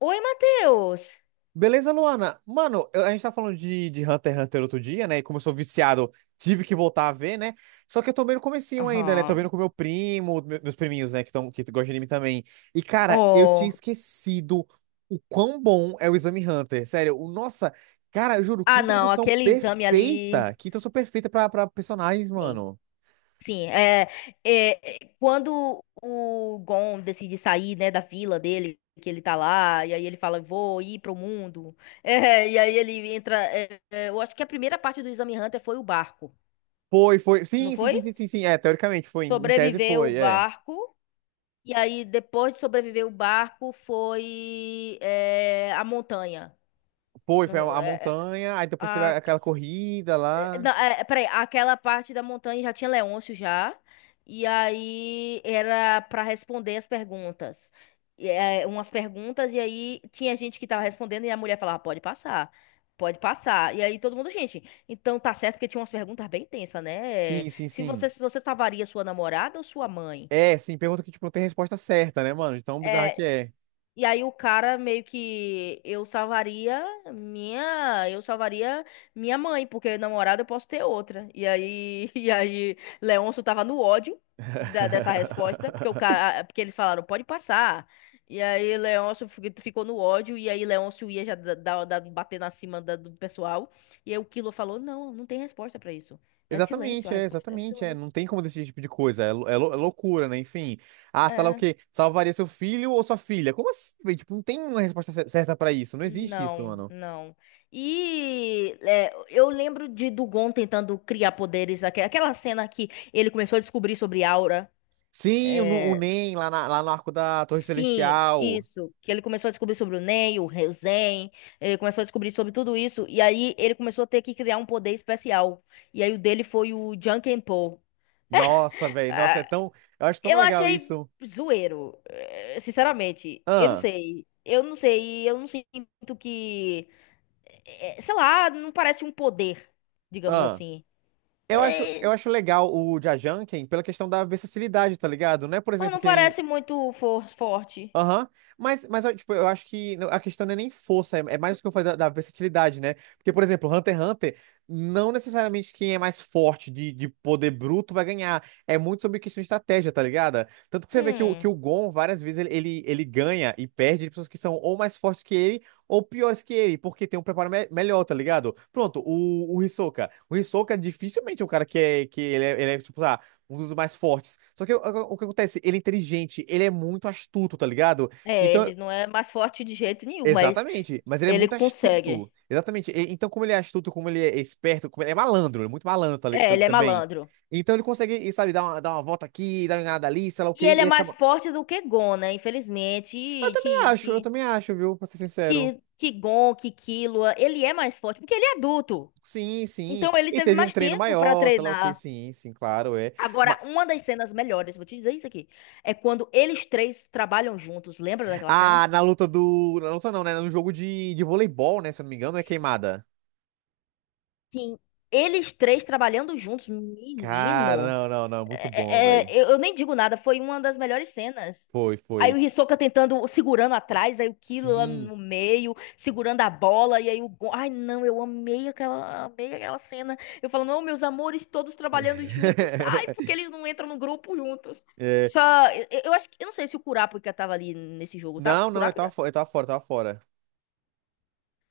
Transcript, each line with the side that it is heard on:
left: Oi, Matheus!
right: Beleza, Luana? Mano, eu- a gente tá falando de Hunter x Hunter outro dia, né? E como eu sou viciado, tive que voltar a ver, né? Só que eu tô bem no comecinho ainda, né? Tô
left: Aham.
right: vendo com meu primo, meus priminhos, né? Que, tão, que gostam de anime também. E, cara, eu tinha
left: Oh.
right: esquecido o quão bom é o Exame Hunter. Sério, o, nossa, cara, eu juro, que
left: Ah, não,
right: introdução
left: aquele exame ali.
right: perfeita! Que introdução perfeita pra personagens,
left: Sim,
right: mano.
left: sim. É, quando o Gon decide sair, né, da vila dele, que ele tá lá, e aí ele fala, vou ir pro mundo. É, e aí ele entra. É, eu acho que a primeira parte do Exame Hunter foi o barco,
right: Foi, foi.
left: não
right: Sim, sim,
left: foi?
right: sim, sim, sim, sim. É, teoricamente foi. Em tese
left: Sobreviveu o
right: foi, é.
left: barco. E aí, depois de sobreviver o barco, foi a montanha.
right: Foi, foi a
left: No- é,
right: montanha, aí depois teve
left: a-
right: aquela corrida lá.
left: Não, peraí, aquela parte da montanha já tinha Leôncio já, e aí era pra responder as perguntas. E, umas perguntas, e aí tinha gente que tava respondendo, e a mulher falava, pode passar, pode passar. E aí todo mundo, gente, então tá certo, porque tinha umas perguntas bem tensas, né?
right: Sim, sim,
left: Se você,
right: sim.
left: se você salvaria sua namorada ou sua mãe?
right: É, sim, pergunta que, tipo, não tem resposta certa, né, mano? De tão bizarra que
left: É,
right: é.
left: e aí o cara meio que eu salvaria minha, eu salvaria minha mãe, porque namorada eu posso ter outra. E aí e aí Leôncio tava no ódio dessa resposta, porque porque eles falaram, pode passar. E aí Leôncio ficou no ódio e aí Leôncio ia já bater na cima do pessoal. E aí o Kilo falou: "Não, não tem resposta pra isso. É silêncio,
right: Exatamente,
left: a
right: é,
left: resposta é
right: exatamente, é.
left: silêncio."
right: Não tem como decidir esse tipo de coisa. É, é loucura, né? Enfim. Ah, sei lá o
left: é
right: quê? Salvaria seu filho ou sua filha? Como assim, velho? Tipo, não tem uma resposta certa pra isso. Não existe isso,
left: Não,
right: mano.
left: não. E, eu lembro de Dugon tentando criar poderes, aquela cena que ele começou a descobrir sobre aura.
right: Sim, o, o
left: É,
right: NEM lá, lá no arco da Torre
left: sim,
right: Celestial.
left: isso. Que ele começou a descobrir sobre o Nen, o Zen, ele começou a descobrir sobre tudo isso. E aí ele começou a ter que criar um poder especial. E aí o dele foi o Jankenpo.
right: Nossa, velho. Nossa,
left: Ah,
right: é tão. Eu acho tão
left: eu
right: legal
left: achei
right: isso.
left: zoeiro, sinceramente. Eu não
right: Ah,
left: sei. Eu não sei. Eu não sinto que. Sei lá, não parece um poder, digamos
right: ah.
left: assim. É,
right: Eu acho legal o Jajangquemin pela questão da versatilidade, tá ligado? Não é, por
left: mas
right: exemplo,
left: não
right: que nem
left: parece muito forte.
right: aham. Mas, ó, tipo, eu acho que a questão não é nem força, é, é mais o que eu falei da versatilidade, né? Porque, por exemplo, Hunter x Hunter, não necessariamente quem é mais forte de poder bruto vai ganhar. É muito sobre questão de estratégia, tá ligado? Tanto que você vê que
left: Hum.
right: o Gon, várias vezes, ele ganha e perde de pessoas que são ou mais fortes que ele ou piores que ele, porque tem um preparo melhor, tá ligado? Pronto, o Hisoka. O Hisoka dificilmente é um cara que é, que ele é, tipo, um dos mais fortes. Só que o, o que acontece? Ele é inteligente, ele é muito astuto, tá ligado?
left: É,
right: Então,
left: ele não é mais forte de jeito nenhum, mas
right: exatamente, mas ele é
left: ele
right: muito
left: consegue.
right: astuto. Exatamente. E- então, como ele é astuto, como ele é esperto, como ele é malandro, ele é muito malandro
left: É, ele é
right: também.
left: malandro.
right: Então ele consegue, e, sabe, dar uma volta aqui, dar uma enganada ali, sei lá o quê,
left: E ele é
right: e
left: mais
right: acaba.
left: forte do que Gon, né? Infelizmente, e que,
right: Eu
left: que,
right: também acho, viu, pra ser sincero.
left: que, que Gon, que Killua, ele é mais forte, porque ele é adulto.
right: Sim, sim.
left: Então ele
right: E
left: teve
right: teve um
left: mais
right: treino
left: tempo pra
right: maior, sei lá o quê,
left: treinar.
right: sim, sim, claro, é. Ma-
left: Agora, uma das cenas melhores, vou te dizer isso aqui, é quando eles três trabalham juntos. Lembra daquela cena?
right: Ah, na luta do. Na luta não, né? No jogo de voleibol, né? Se eu não me engano, é queimada.
left: Sim, eles três trabalhando juntos,
right: Cara,
left: menino.
right: não, não, não, muito bom,
left: É, é,
right: velho.
left: é, eu nem digo nada, foi uma das melhores cenas.
right: Foi,
left: Aí
right: foi.
left: o Hisoka tentando, segurando atrás, aí o Killua
right: Sim.
left: no meio, segurando a bola, e aí o Gon... Ai, não, eu amei aquela cena. Eu falo, não, meus amores, todos trabalhando juntos. Ai, porque eles não entram no grupo juntos.
right: É,
left: Só, eu acho que, eu não sei se o Kurapika tava ali nesse jogo, tava?
right: não, não, eu tava,
left: Kurapika?
right: eu tava fora, eu tava fora.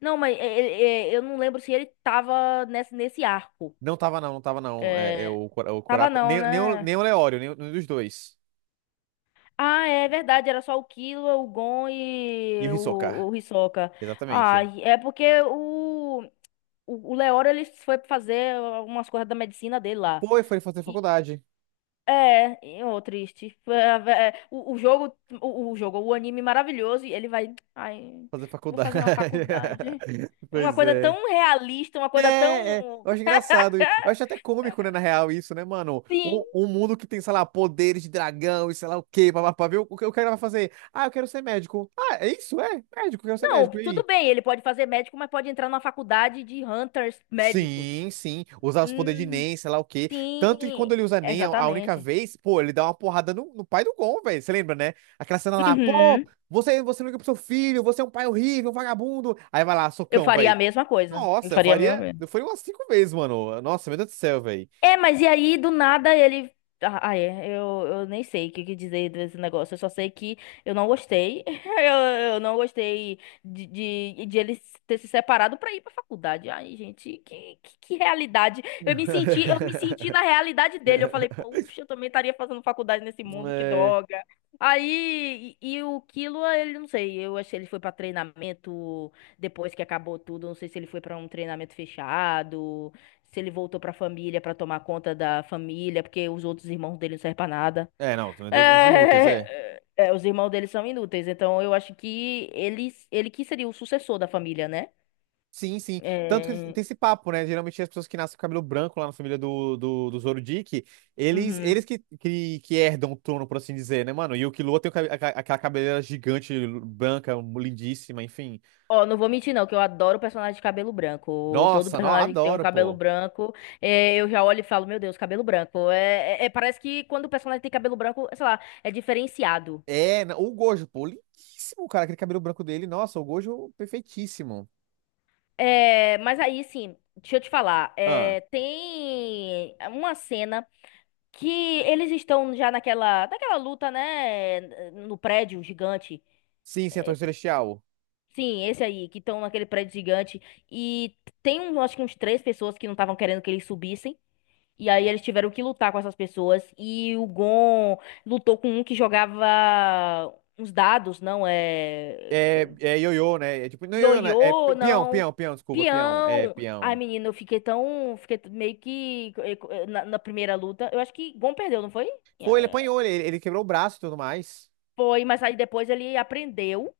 left: Não, mas eu não lembro se ele tava nesse arco.
right: Não tava não, não tava não. É, é
left: É,
right: o, o
left: tava
right: Corapco,
left: não,
right: nem, nem o,
left: né?
right: nem o Leório, nem, nenhum dos dois.
left: Ah, é verdade, era só o Killua, o Gon
right: E
left: e
right: o Hisoka,
left: o Hisoka. Ah,
right: exatamente.
left: e é porque o Leoro, ele foi fazer algumas coisas da medicina dele lá.
right: Foi, foi fazer
left: E,
right: faculdade.
left: e, ô, triste. Foi a ve- é, O anime maravilhoso, e ele vai, ai,
right: Fazer
left: vou fazer uma
right: faculdade.
left: faculdade. É uma
right: Pois
left: coisa
right: é.
left: tão realista, uma coisa
right: É, é,
left: tão...
right: eu acho engraçado. E eu acho até cômico, né, na real, isso, né, mano? Um,
left: Sim,
right: um mundo que tem, sei lá, poderes de dragão e sei lá o quê, papapá, viu? O que o cara vai fazer? Ah, eu quero ser médico. Ah, é isso? É, médico, eu quero ser
left: não,
right: médico. E
left: tudo
right: aí?
left: bem, ele pode fazer médico, mas pode entrar numa faculdade de hunters médicos.
right: Sim, sim. Usar os poderes de
left: Hum.
right: Nen, sei lá o quê. Tanto que
left: Sim,
right: quando ele usa Nen a única
left: exatamente.
right: vez, pô, ele dá uma porrada no, no pai do Gon, velho. Você lembra, né? Aquela cena lá, pô,
left: Uhum.
right: você, você não liga pro seu filho, você é um pai horrível, um vagabundo. Aí vai lá,
left: Eu
right: socão,
left: faria a
right: velho.
left: mesma coisa. Eu
right: Nossa,
left: faria a
right: eu
left: mesma.
right: faria umas cinco vezes, mano. Nossa, meu Deus do céu, velho.
left: É, mas e aí, do nada, ele. Ah, ah, é. Eu nem sei o que dizer desse negócio. Eu só sei que eu não gostei. Eu, eu não gostei de ele ter se separado pra ir pra faculdade. Ai, gente, que realidade. Eu me senti na realidade dele. Eu falei, poxa, eu também estaria fazendo faculdade nesse mundo, que
right: É,
left: droga. Aí, e o Kilo, ele não sei. Eu achei que ele foi pra treinamento depois que acabou tudo. Não sei se ele foi pra um treinamento fechado. Se ele voltou pra família pra tomar conta da família, porque os outros irmãos dele não servem pra nada.
right: é, não, também uns inúteis, é.
left: É, é, os irmãos dele são inúteis, então eu acho que ele que seria o sucessor da família, né?
right: Sim, sim. Tanto que
left: É...
right: tem esse papo, né? Geralmente as pessoas que nascem com cabelo branco lá na família do Zorodick, eles,
left: uhum.
right: eles que herdam o trono, por assim dizer, né, mano? E o Killua tem o aquela cabeleira gigante, branca, lindíssima, enfim.
left: Ó, não vou mentir não, que eu adoro personagem de cabelo branco. Todo
right: Nossa, não,
left: personagem que tem um
right: adoro,
left: cabelo
right: pô.
left: branco, eu já olho e falo, meu Deus, cabelo branco. É, parece que quando o personagem tem cabelo branco, sei lá, é diferenciado.
right: É, o Gojo, pô, lindíssimo, cara, aquele cabelo branco dele. Nossa, o Gojo, perfeitíssimo.
left: É, mas aí, sim, deixa eu te falar.
right: Ah,
left: Tem uma cena que eles estão já naquela luta, né, no prédio gigante.
right: sim, sim, a Torre Celestial.
left: Sim, esse aí, que estão naquele prédio gigante. E tem, acho que uns três pessoas que não estavam querendo que eles subissem. E aí eles tiveram que lutar com essas pessoas. E o Gon lutou com um que jogava uns dados, não é...
right: É, é ioiô, né? É tipo, não é ioiô, né? É
left: Ioiô, não...
right: peão, desculpa, peão. É,
left: Peão! Ai,
right: peão.
left: menina, eu fiquei tão... Fiquei meio que... Na primeira luta, eu acho que Gon perdeu, não foi?
right: Foi, ele apanhou, ele quebrou o braço e tudo mais.
left: Foi, mas aí depois ele aprendeu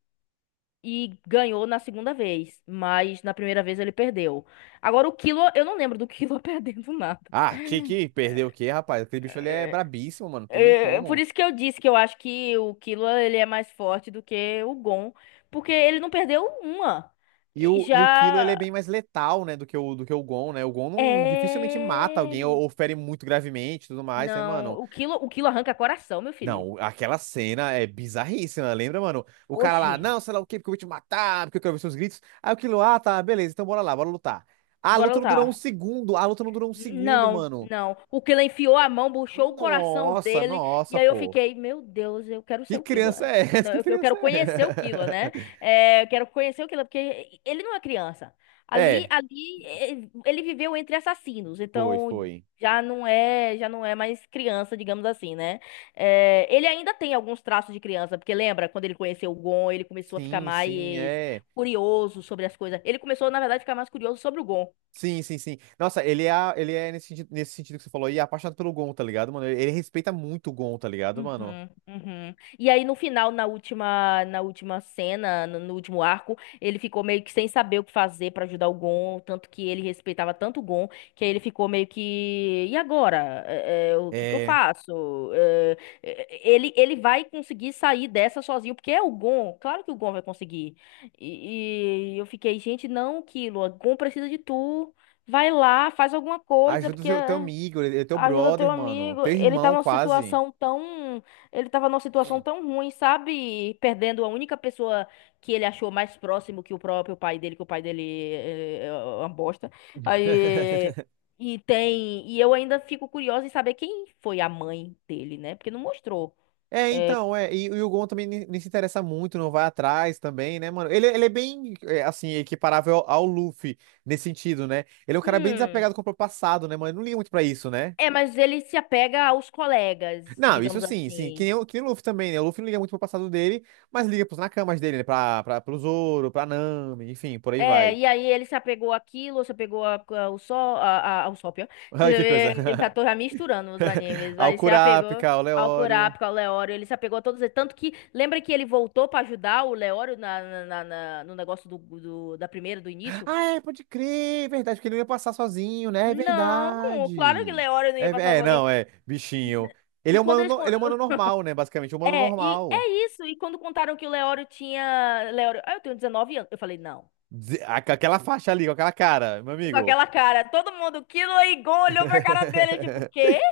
left: e ganhou na segunda vez. Mas na primeira vez ele perdeu. Agora o Kilo, eu não lembro do Kilo perdendo nada.
right: Ah, que perdeu o quê, rapaz? Aquele bicho ele é
left: É,
right: brabíssimo, mano, não tem nem
left: é, por
right: como.
left: isso que eu disse que eu acho que o Kilo ele é mais forte do que o Gon. Porque ele não perdeu uma. E
right: E o Kilo, ele é
left: já.
right: bem mais letal, né, do que o Gon, né? O Gon não, dificilmente mata alguém
left: É.
right: ou fere muito gravemente e tudo mais, né,
left: Não,
right: mano?
left: o Kilo arranca coração, meu filho.
right: Não, aquela cena é bizarríssima, lembra, mano? O cara
left: Oxi,
right: lá, não, sei lá o quê, porque eu vou te matar, porque eu quero ver seus gritos. Aí aquilo, ah, tá, beleza, então bora lá, bora lutar. A
left: bora
right: luta não durou um
left: lutar.
right: segundo, a luta não durou um segundo,
left: Não,
right: mano.
left: não. O Killer enfiou a mão, puxou o coração
right: Nossa,
left: dele, e
right: nossa,
left: aí eu
right: pô.
left: fiquei, meu Deus, eu quero ser
right: Que
left: o Killer.
right: criança é essa?
left: Não,
right: Que
left: eu quero
right: criança
left: conhecer o Killer,
right: é?
left: né? É, eu quero conhecer o Killer, porque ele não é criança. Ali,
right: É,
left: ali, ele viveu entre assassinos,
right: foi,
left: então
right: foi.
left: já não é mais criança, digamos assim, né? É, ele ainda tem alguns traços de criança, porque lembra quando ele conheceu o Gon, ele começou a ficar
right: Sim, sim,
left: mais
right: é.
left: curioso sobre as coisas. Ele começou, na verdade, a ficar mais curioso sobre o Gon.
right: Sim, sim, sim. Nossa, ele é nesse sentido que você falou aí, apaixonado pelo Gon, tá ligado, mano? Ele respeita muito o Gon, tá ligado, mano?
left: Uhum, uhum. E aí no final, na última cena, no último arco, ele ficou meio que sem saber o que fazer pra ajudar o Gon, tanto que ele respeitava tanto o Gon, que aí ele ficou meio que, e agora? É, o que que eu
right: É.
left: faço? É, ele vai conseguir sair dessa sozinho, porque é o Gon, claro que o Gon vai conseguir. E, eu fiquei, gente, não, Killua, Gon precisa de tu. Vai lá, faz alguma coisa,
right: Ajuda o
left: porque
right: teu
left: é.
right: amigo, ele é teu
left: Ajuda
right: brother,
left: teu
right: mano.
left: amigo.
right: Teu
left: Ele tá
right: irmão,
left: numa
right: quase.
left: situação tão. Ele tava numa situação tão ruim, sabe? Perdendo a única pessoa que ele achou mais próximo que o próprio pai dele, que o pai dele é uma bosta. Aí. E tem. E eu ainda fico curiosa em saber quem foi a mãe dele, né? Porque não mostrou.
right: É,
left: É,
right: então, é. E o Gon também nem se interessa muito, não vai atrás também, né, mano? Ele é bem, é, assim, equiparável ao Luffy nesse sentido, né? Ele é um cara bem
left: hum.
right: desapegado com o próprio passado, né, mano? Ele não liga muito pra isso, né?
left: É, mas ele se apega aos colegas,
right: Não, isso
left: digamos
right: sim, sim. Que
left: assim.
right: nem, que nem o Luffy também, né? O Luffy não liga muito pro passado dele, mas liga pros nakamas dele, né? Pro Zoro, pra Nami, enfim, por aí
left: É,
right: vai.
left: e aí ele se apegou àquilo, se apegou ao sol, ao sol, pior. Você
right: Ai, que coisa.
left: vê, eu já tô já misturando os animes.
right: Ao
left: Aí se apegou
right: Kurapika, ao
left: ao
right: Leório.
left: Kurapika, ao Leório, ele se apegou a todos eles. Tanto que, lembra que ele voltou pra ajudar o Leório no negócio da primeira, do início?
right: Ah, é, pode crer, é verdade, porque ele não ia passar sozinho, né? É
left: Não, claro que
right: verdade.
left: Leório não ia
right: É,
left: passar
right: é,
left: sozinho.
right: não, é, bichinho. Ele
left: E
right: é um
left: quando
right: humano,
left: eles...
right: ele é um humano normal, né? Basicamente, um humano
left: É, e é
right: normal.
left: isso. E quando contaram que o Leório tinha... Leório, ah, eu tenho 19 anos. Eu falei, não.
right: Aquela faixa ali, com aquela cara, meu
left: Com
right: amigo.
left: aquela cara, todo mundo, Killua e Gon olhou pra cara dele, tipo, o quê?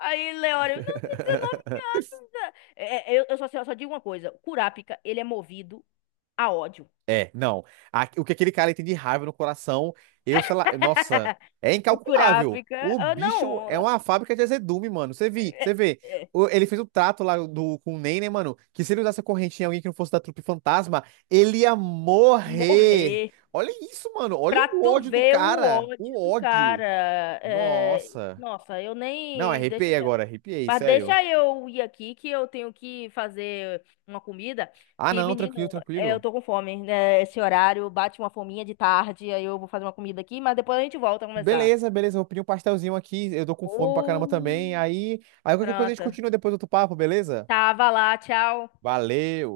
left: Aí, Leório, não, tem 19 anos, né? É, eu só digo uma coisa: o Kurapika, ele é movido a ódio.
right: É, não. O que aquele cara tem de raiva no coração, eu, sei lá, nossa, é
left: O
right: incalculável.
left: Kurapika,
right: O
left: ah,
right: bicho
left: não,
right: é uma fábrica de azedume, mano. Você vi, você vê.
left: é,
right: Ele fez o trato lá do, com o Ney, né, mano? Que se ele usasse a corrente em alguém que não fosse da trupe fantasma, ele ia morrer.
left: morrer
right: Olha isso, mano. Olha
left: pra
right: o
left: tu
right: ódio do
left: ver o
right: cara. O
left: ódio do cara.
right: ódio.
left: É,
right: Nossa.
left: nossa, eu
right: Não,
left: nem. Deixa
right: arrepiei agora,
left: quieto.
right: arrepiei,
left: Mas
right: sério.
left: deixa eu ir aqui que eu tenho que fazer uma comida.
right: Ah,
left: Que,
right: não, tranquilo,
left: menino, eu
right: tranquilo.
left: tô com fome, né? Esse horário bate uma fominha de tarde, aí eu vou fazer uma comida aqui, mas depois a gente volta a conversar.
right: Beleza, beleza, vou pedir um pastelzinho aqui, eu tô com fome pra caramba também.
left: Oh,
right: Aí, aí qualquer coisa a gente
left: pronto.
right: continua depois do outro papo, beleza?
left: Tava lá, tchau.
right: Valeu!